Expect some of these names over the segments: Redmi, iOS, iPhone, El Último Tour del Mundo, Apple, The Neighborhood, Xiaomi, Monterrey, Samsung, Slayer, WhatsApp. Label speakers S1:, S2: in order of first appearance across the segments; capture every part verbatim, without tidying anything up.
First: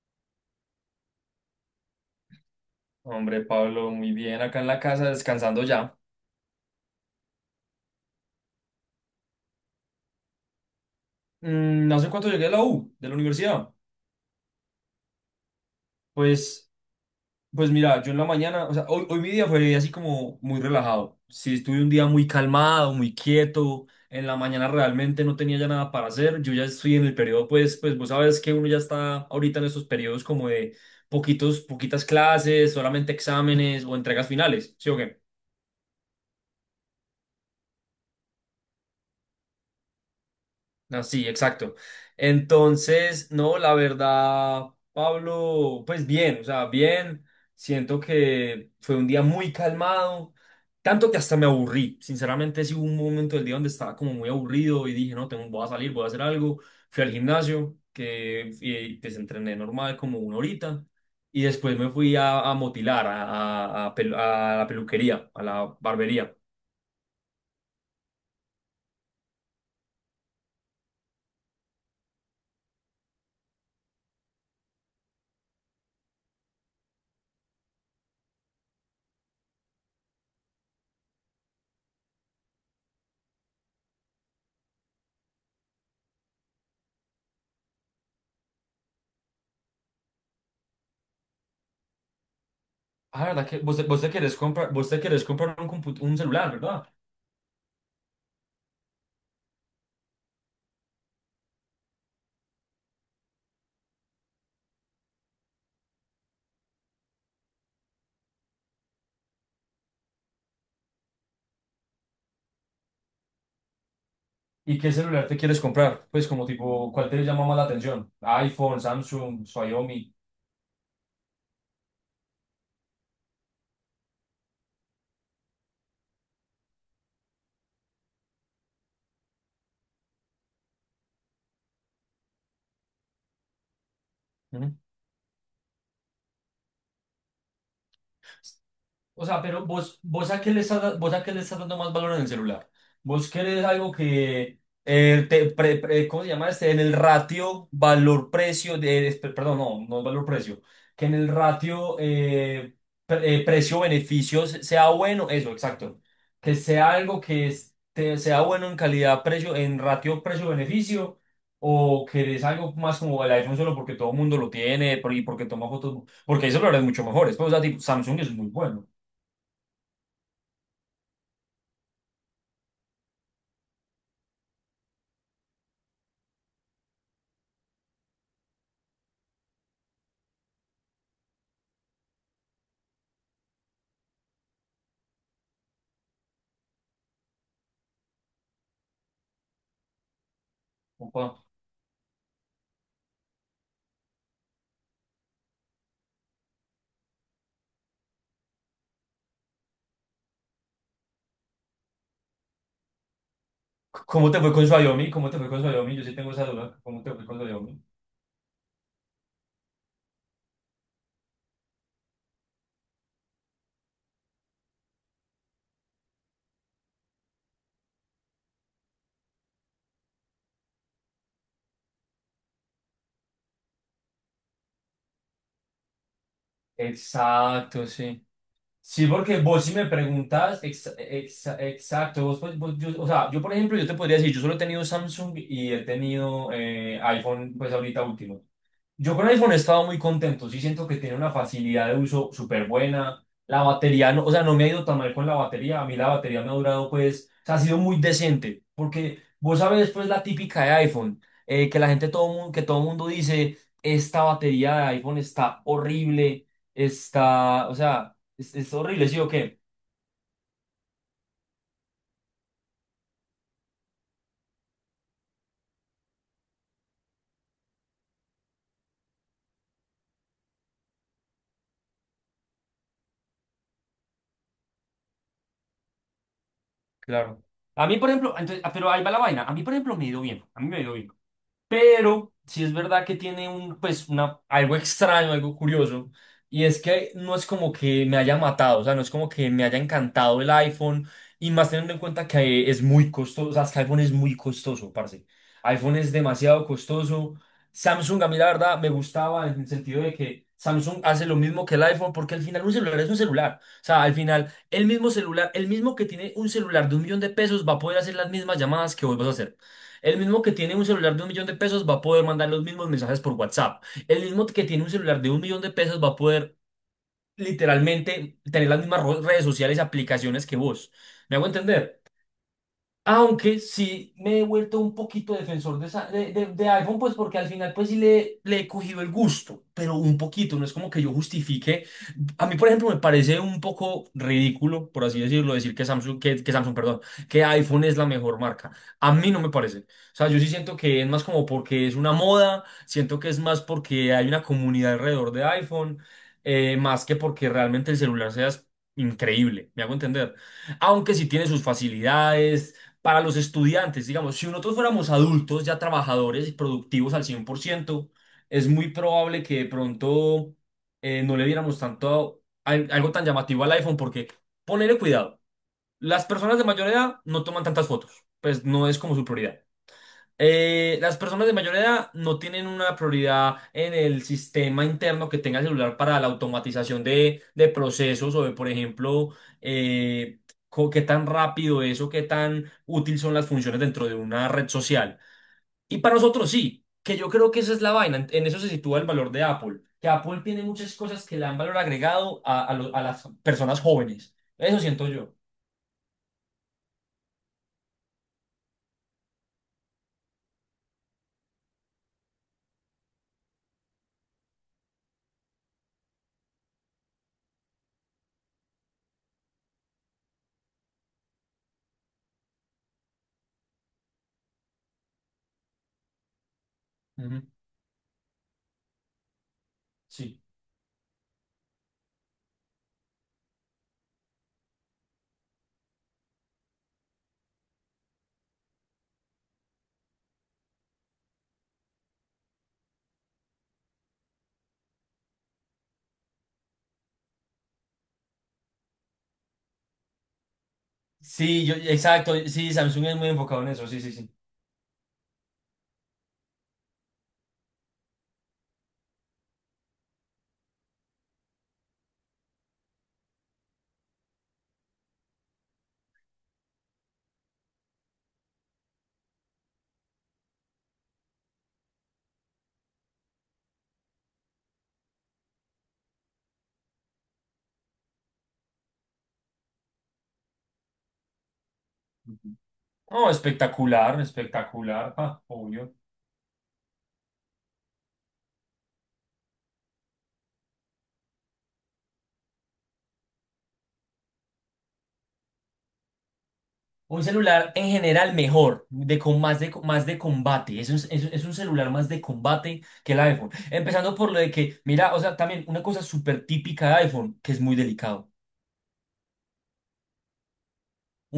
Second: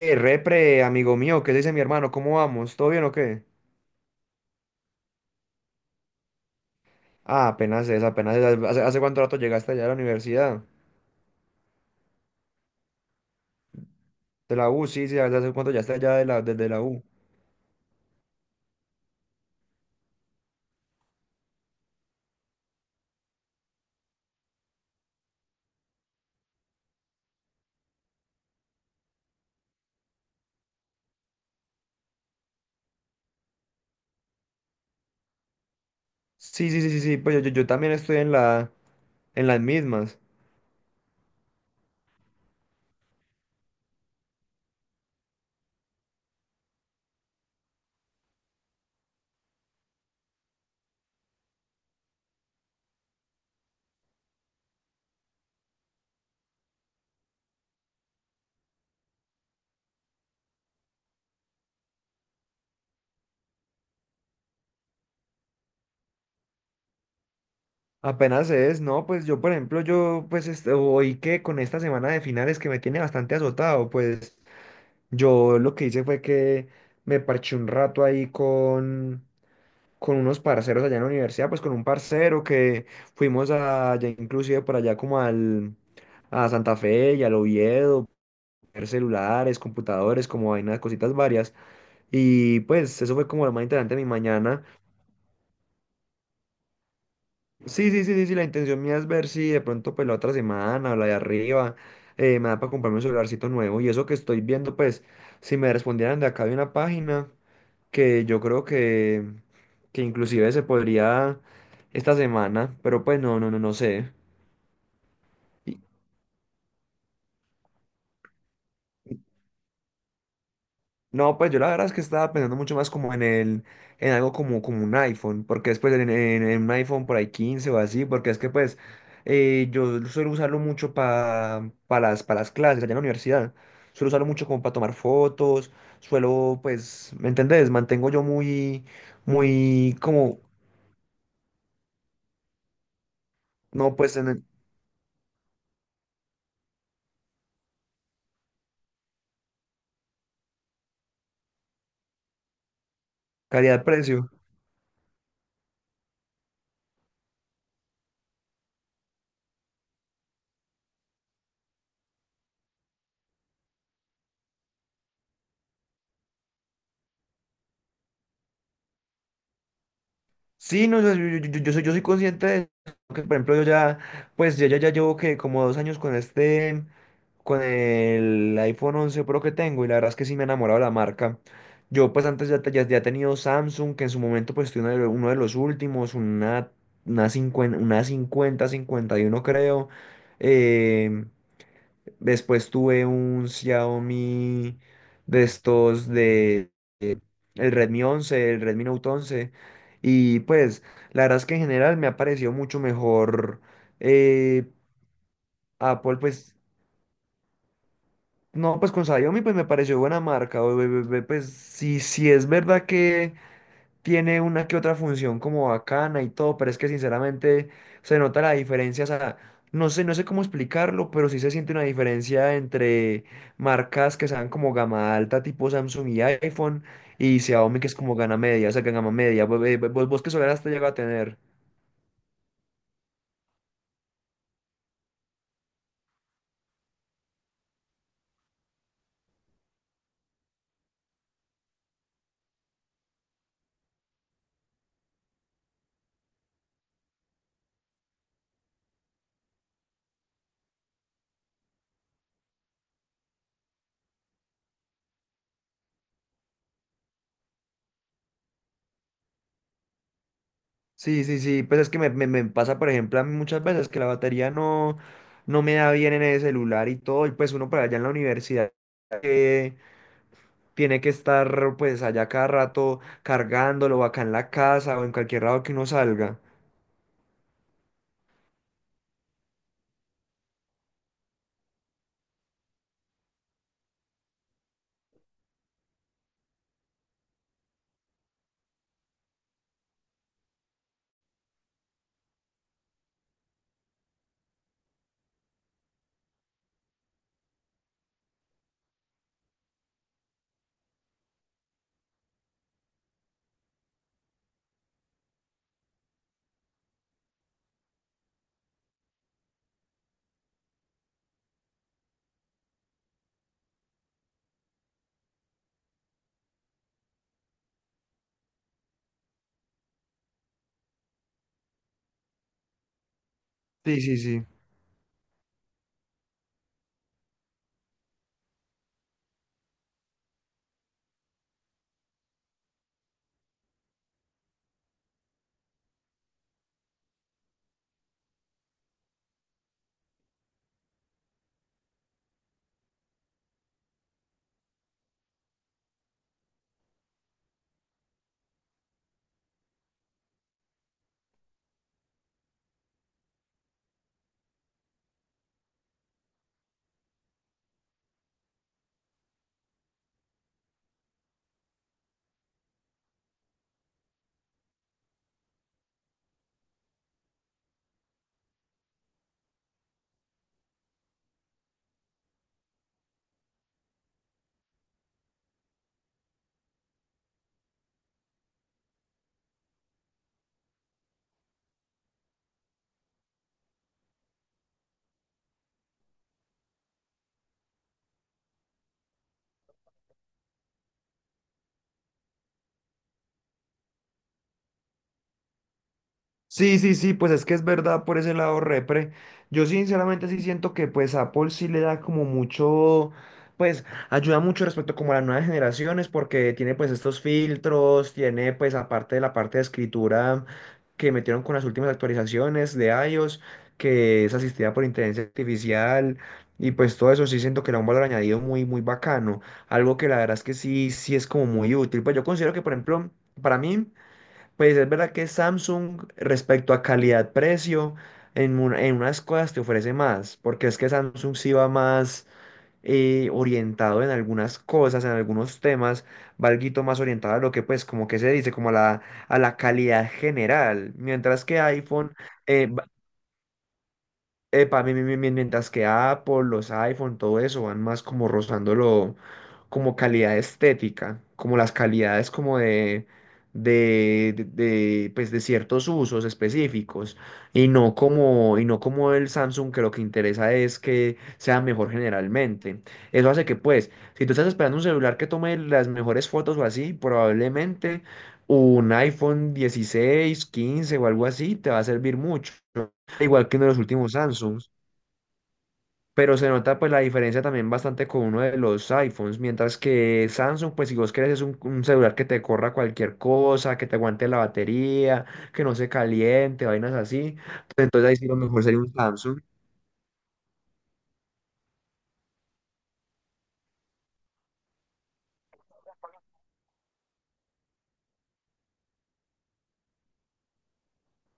S1: Eh, repre, amigo mío, ¿qué dice mi hermano? ¿Cómo vamos? ¿Todo bien o
S2: Hombre,
S1: qué?
S2: Pablo, muy bien, acá en la casa descansando ya.
S1: Ah, apenas es, apenas es. ¿Hace, hace cuánto rato llegaste allá a la universidad?
S2: Mm, no sé cuánto llegué a la U, de la universidad.
S1: De la U, sí, sí, ¿hace hace cuánto ya estás allá de la, desde
S2: Pues,
S1: la U?
S2: pues mira, yo en la mañana, o sea, hoy, hoy mi día fue así como muy relajado. Sí, estuve un día muy calmado, muy quieto. En la mañana realmente no tenía ya nada para hacer. Yo ya estoy en el periodo, pues, pues vos sabes que uno ya está ahorita en esos periodos como de poquitos, poquitas clases, solamente exámenes o entregas finales. ¿Sí o
S1: Sí, sí, sí, sí, sí, pues yo, yo, yo también estoy en la, en las mismas.
S2: Ah, sí, exacto. Entonces, no, la verdad, Pablo, pues bien, o sea, bien. Siento que fue un día muy calmado, tanto que hasta me aburrí. Sinceramente, sí hubo un momento del día donde estaba como muy aburrido y dije: no, tengo, voy a salir, voy a hacer algo. Fui al gimnasio, que y, pues entrené normal como una horita. Y después me fui a, a motilar, a, a, a pelu- a la peluquería, a la barbería.
S1: Apenas es, no, pues yo, por ejemplo, yo, pues, este, hoy que con esta semana de finales que me tiene bastante azotado, pues, yo lo que hice fue que me parché un rato ahí con con unos parceros allá en la universidad, pues con un parcero que fuimos allá inclusive por allá como al, a Santa Fe y al Oviedo, ver celulares, computadores, como vainas, cositas varias. Y pues eso
S2: Ah,
S1: fue como
S2: ¿verdad
S1: lo
S2: que
S1: más
S2: vos, te-
S1: interesante
S2: vos
S1: de mi
S2: te querés
S1: mañana.
S2: comprar, vos te querés comprar un, compu- un celular, ¿verdad?
S1: Sí, sí, sí, sí, sí, la intención mía es ver si de pronto pues la otra semana o la de arriba eh, me da para comprarme un celularcito nuevo. Y eso que estoy viendo, pues si me respondieran de acá de una página. Que yo creo que, que inclusive se podría esta semana, pero pues no, no, no, no sé.
S2: ¿Y qué celular te quieres
S1: Y-
S2: comprar? Pues como tipo, ¿cuál te llama más la atención? iPhone, Samsung, Xiaomi.
S1: No, pues yo la verdad es que estaba pensando mucho más como en el, en algo como, como un iPhone, porque después en, en- en un iPhone por ahí quince o así, porque es que pues eh, yo suelo usarlo mucho para las, para las clases allá en la universidad. Suelo usarlo mucho como para
S2: Ujú.
S1: tomar fotos, suelo pues, ¿me entendés? Mantengo yo muy,
S2: O sea, pero
S1: muy
S2: vos, vos a
S1: como,
S2: qué le estás, da- vos a qué le estás dando más valor en el celular. Vos querés algo
S1: no, pues en el
S2: que eh, te, pre- pre- ¿cómo se llama este? En el ratio valor-precio de, es- per- perdón, no, no valor-precio, que en el ratio eh, pre- eh,
S1: calidad-precio.
S2: precio-beneficios sea bueno, eso, exacto. Que sea algo que este- sea bueno en calidad-precio, en ratio precio-beneficio, o querés algo más como el iPhone solo porque todo el mundo lo tiene por- y porque toma fotos, porque hay celulares mucho mejores. Pues, o sea, tipo, Samsung es muy bueno.
S1: Sí, no, yo, yo, yo- yo- soy, yo soy consciente de eso, que por ejemplo yo ya, pues yo ya, ya llevo que como dos años con este, con el iPhone once Pro que tengo y la verdad es que sí me he enamorado de la marca. Yo pues antes ya, te- ya, ya he tenido Samsung, que en su momento pues tuve uno de, lo- uno de los últimos, una, una cincuenta, una cincuenta, cincuenta y uno creo. Eh,
S2: Opa.
S1: Después tuve un Xiaomi de estos de eh, el Redmi once, el Redmi Note once y pues la verdad es que en general me ha parecido mucho mejor
S2: ¿Cómo te fue con
S1: eh,
S2: Xiaomi? ¿Cómo te fue con Xiaomi? Yo sí
S1: Apple
S2: tengo esa
S1: pues
S2: duda. ¿Cómo te fue con Xiaomi?
S1: no, pues con Xiaomi pues me pareció buena marca o- o- o- pues sí, sí es verdad que tiene una que otra función como bacana y todo, pero es que sinceramente se nota la diferencia, o sea, no sé, no sé cómo explicarlo, pero sí se siente una diferencia entre marcas que sean como gama alta, tipo Samsung y iPhone, y Xiaomi
S2: Exacto,
S1: que es como
S2: sí.
S1: gama media, o sea, que
S2: Sí,
S1: gama
S2: porque
S1: media,
S2: vos
S1: vos,
S2: si
S1: eh,
S2: me
S1: vos, vos que solar
S2: preguntas,
S1: hasta llega
S2: ex-
S1: a tener.
S2: ex exacto, vos, pues, vos- yo, o sea, yo por ejemplo, yo te podría decir, yo solo he tenido Samsung y he tenido eh, iPhone, pues ahorita último. Yo con iPhone he estado muy contento, sí siento que tiene una facilidad de uso súper buena. La batería, no, o sea, no me ha ido tan mal con la batería, a mí la batería me ha durado pues, o sea, ha sido muy decente, porque vos sabes pues la típica de iPhone, eh, que la gente, todo mundo, que todo mundo dice, esta batería de iPhone está horrible, está, o sea... Es, es horrible, ¿sí o qué?
S1: Sí, sí, sí, pues es que me, me- me pasa, por ejemplo, a mí muchas veces que la batería no, no me da bien en el celular y todo, y pues uno para allá en la universidad eh, tiene que estar pues allá cada rato cargándolo o acá en la casa o en cualquier lado que uno salga.
S2: Claro. A mí, por ejemplo, entonces, ah, pero ahí va la vaina. A mí, por ejemplo, me ha ido bien. A mí me ha ido bien. Pero sí es verdad que tiene un, pues, una, algo extraño, algo curioso. Y es que no es como que me haya matado, o sea, no es como que me haya encantado el iPhone. Y más teniendo en cuenta que es muy costoso, o sea, es que iPhone es muy costoso, parce. iPhone es demasiado costoso. Samsung, a mí la verdad, me gustaba en el sentido de que Samsung hace lo mismo que el iPhone, porque al final un celular es un celular. O sea, al final, el mismo celular, el mismo que tiene un celular de un millón de pesos va a poder hacer las mismas llamadas que vos vas a hacer. El mismo que tiene un celular de un millón de pesos va a poder mandar los mismos mensajes por WhatsApp. El mismo que tiene un celular de un millón de pesos va a poder literalmente tener las mismas ro- redes sociales y aplicaciones que vos. ¿Me hago entender? Aunque
S1: Sí,
S2: sí
S1: sí,
S2: me he
S1: sí.
S2: vuelto un poquito defensor de, esa- de, de- de iPhone, pues porque al final pues sí le, le he cogido el gusto, pero un poquito. No es como que yo justifique. A mí, por ejemplo, me parece un poco ridículo, por así decirlo, decir que Samsung, que, que Samsung, perdón, que iPhone es la mejor marca. A mí no me parece. O sea, yo sí siento que es más como porque es una moda, siento que es más porque hay una comunidad alrededor de iPhone, eh, más que porque realmente el celular sea es- increíble, me hago entender. Aunque sí tiene sus facilidades para los estudiantes, digamos, si nosotros fuéramos adultos, ya trabajadores y productivos al cien por ciento, es muy probable que de pronto eh, no le diéramos tanto al- algo tan llamativo al iPhone porque ponele cuidado. Las personas de mayor edad no toman tantas fotos, pues no es como su prioridad. Eh, las personas de mayor edad no tienen una prioridad en el sistema interno que tenga el celular para la automatización de, de procesos o de, por ejemplo, eh, co- qué tan rápido es o qué tan útil son las funciones dentro de una red social. Y para nosotros sí, que yo creo que esa es la vaina, en en eso se sitúa el valor de Apple, que Apple tiene muchas cosas que le dan valor agregado a, a lo- a las personas jóvenes, eso siento yo.
S1: Sí, sí, sí, pues es que es verdad por ese lado repre. Yo sinceramente sí siento que pues Apple sí le da como mucho, pues ayuda mucho respecto como a las nuevas generaciones porque tiene pues estos filtros, tiene pues aparte de la parte de escritura que metieron con las últimas actualizaciones de iOS, que es asistida por inteligencia artificial y pues todo eso sí
S2: Ujú.
S1: siento que le da un valor añadido muy, muy bacano. Algo que la verdad
S2: Sí.
S1: es que sí, sí es como muy útil. Pues yo considero que por ejemplo, para mí... Pues es verdad que Samsung respecto a calidad-precio en, un- en unas cosas te ofrece más, porque es que Samsung sí va más eh, orientado en algunas cosas, en algunos temas, va alguito más orientado a lo que pues como que se dice, como a la, a la calidad general, mientras que
S2: Sí, yo,
S1: iPhone
S2: exacto,
S1: eh,
S2: sí, Samsung es muy enfocado en eso, sí, sí, sí.
S1: Epa, mi- mi- mi- mientras que Apple, los iPhone, todo eso van más como rozándolo como calidad estética, como las calidades como de, de, de, de, pues de ciertos usos específicos y no como, y no como el Samsung que lo que interesa es que sea mejor generalmente. Eso hace que pues, si tú estás esperando un celular que tome las mejores fotos o así, probablemente un iPhone dieciséis quince o algo así te va a servir mucho
S2: Ujú.
S1: al
S2: Oh,
S1: igual que uno de los últimos
S2: espectacular,
S1: Samsungs,
S2: espectacular, ah, obvio.
S1: pero se nota pues la diferencia también bastante con uno de los iPhones, mientras que Samsung pues si vos querés es un, un celular que te corra cualquier cosa, que te aguante la batería, que no se caliente, vainas
S2: Un
S1: así,
S2: celular
S1: pues,
S2: en
S1: entonces ahí sí
S2: general
S1: lo mejor sería
S2: mejor,
S1: un
S2: de
S1: Samsung,
S2: con más de, más de, combate. Es un, es, un es un celular más de combate que el iPhone. Empezando por lo de que, mira, o sea, también una cosa súper típica de iPhone, que es muy delicado.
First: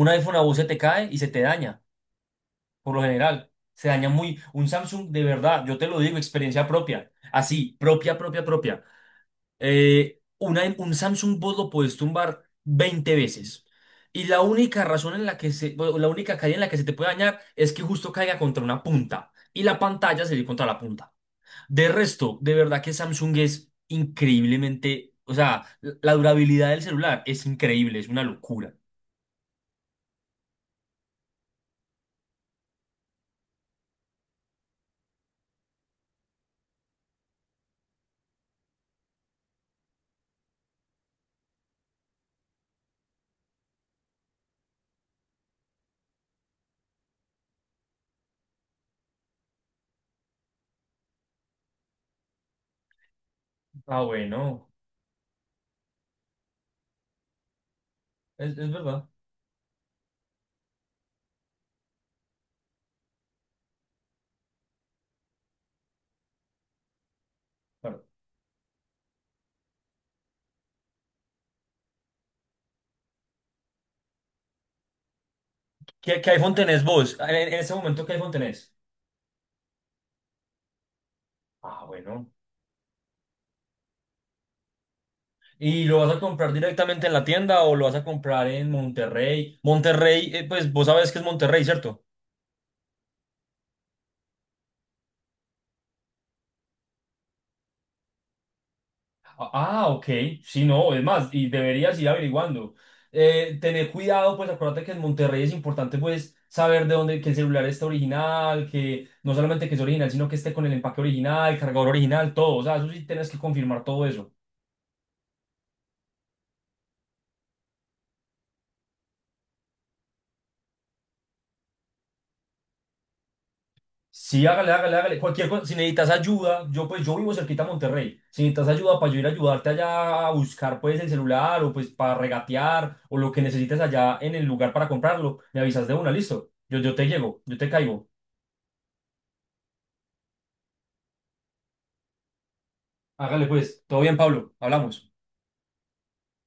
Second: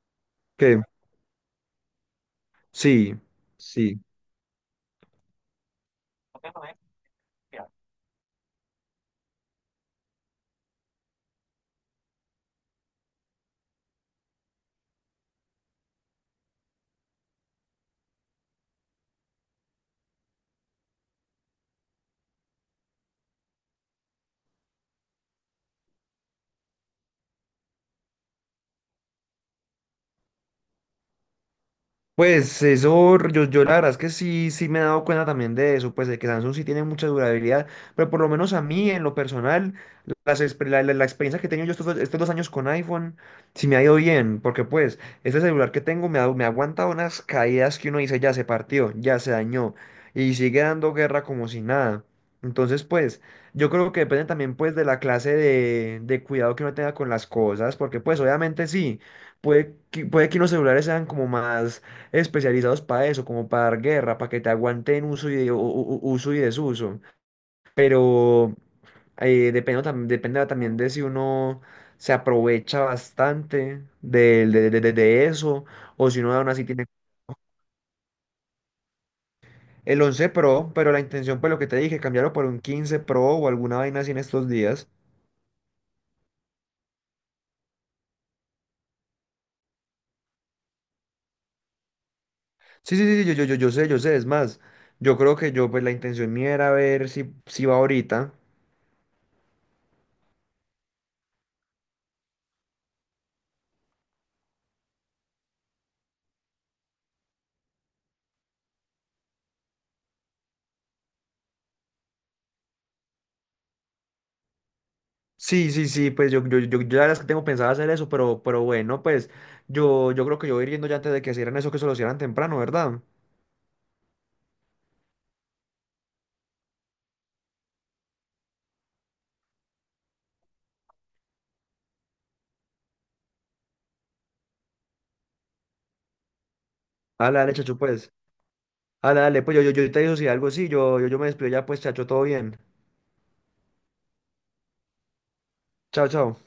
S2: Un iPhone a vos se te
S1: que
S2: cae y se te daña, por lo
S1: sí,
S2: general. Se
S1: sí.
S2: daña muy. Un Samsung, de verdad, yo te lo digo, experiencia propia. Así, propia, propia, propia. Eh, una- un Samsung vos lo puedes tumbar veinte veces. Y la única razón en la que se, bueno, la única caída en la que se te puede dañar es que justo caiga contra una punta. Y la pantalla se dio contra la punta. De resto, de verdad que Samsung es increíblemente. O sea, la la durabilidad del celular es increíble, es una locura.
S1: Pues eso, yo, yo la verdad es que sí, sí me he dado cuenta también de eso, pues de que Samsung sí tiene mucha durabilidad, pero por lo menos a mí, en lo personal, las, exper- la, la- la experiencia que he tenido yo estos dos, estos dos años con iPhone, sí me ha ido bien, porque pues este celular que tengo me, ha- me aguanta unas caídas que uno dice, ya se partió, ya se dañó, y sigue dando guerra como si nada. Entonces, pues, yo creo que
S2: Ah,
S1: depende también,
S2: bueno,
S1: pues, de la clase de, de cuidado que uno tenga con las cosas, porque, pues,
S2: es,
S1: obviamente
S2: es
S1: sí,
S2: verdad.
S1: puede que, puede que unos celulares sean como más especializados para eso, como para dar guerra, para que te aguanten uso y, de- u- u- uso y desuso. Pero eh, depende, tam- dependerá también de si uno se aprovecha bastante de, de- de- de- de eso o si
S2: ¿Qué, qué
S1: uno aún
S2: iPhone
S1: así
S2: tenés
S1: tiene
S2: vos? En, en este momento, ¿qué iPhone tenés?
S1: el once Pro, pero la intención, pues lo que te
S2: Ah,
S1: dije,
S2: bueno.
S1: cambiarlo por un quince Pro o alguna vaina así en estos días.
S2: ¿Y lo vas a comprar directamente en la tienda o lo vas a comprar en Monterrey? Monterrey, eh, pues vos sabes que es Monterrey, ¿cierto?
S1: Sí, sí, sí, yo, yo, yo, yo sé, yo sé, es más, yo creo que yo, pues la intención mía era ver si, si va ahorita.
S2: Ah, ah, ok. Sí, no, es más, y deberías ir averiguando. Eh, tener cuidado, pues acuérdate que en Monterrey es importante, pues, saber de dónde, que el celular está original, que no solamente que es original, sino que esté con el empaque original, el cargador original, todo. O sea, eso sí tienes que confirmar todo eso.
S1: Sí, sí, sí, pues yo, yo, yo, yo la verdad es que tengo pensado hacer eso, pero, pero bueno, pues yo, yo creo que yo voy a ir yendo ya antes de que hicieran eso, que se lo hicieran temprano, ¿verdad?
S2: Sí, hágale, hágale, hágale. Cualquier cosa, si necesitas ayuda, yo pues yo vivo cerquita a Monterrey. Si necesitas ayuda para yo ir a ayudarte allá a buscar pues el celular o pues para regatear o lo que necesites allá en el lugar para comprarlo, me avisas de una, listo. Yo, yo te
S1: Dale,
S2: llego,
S1: dale,
S2: yo te
S1: chacho,
S2: caigo.
S1: pues. Dale, dale, pues yo, yo, yo te digo si algo sí, yo, yo, yo me despido ya, pues, chacho, todo bien.
S2: Hágale pues, todo bien, Pablo, hablamos.
S1: Chao, chao.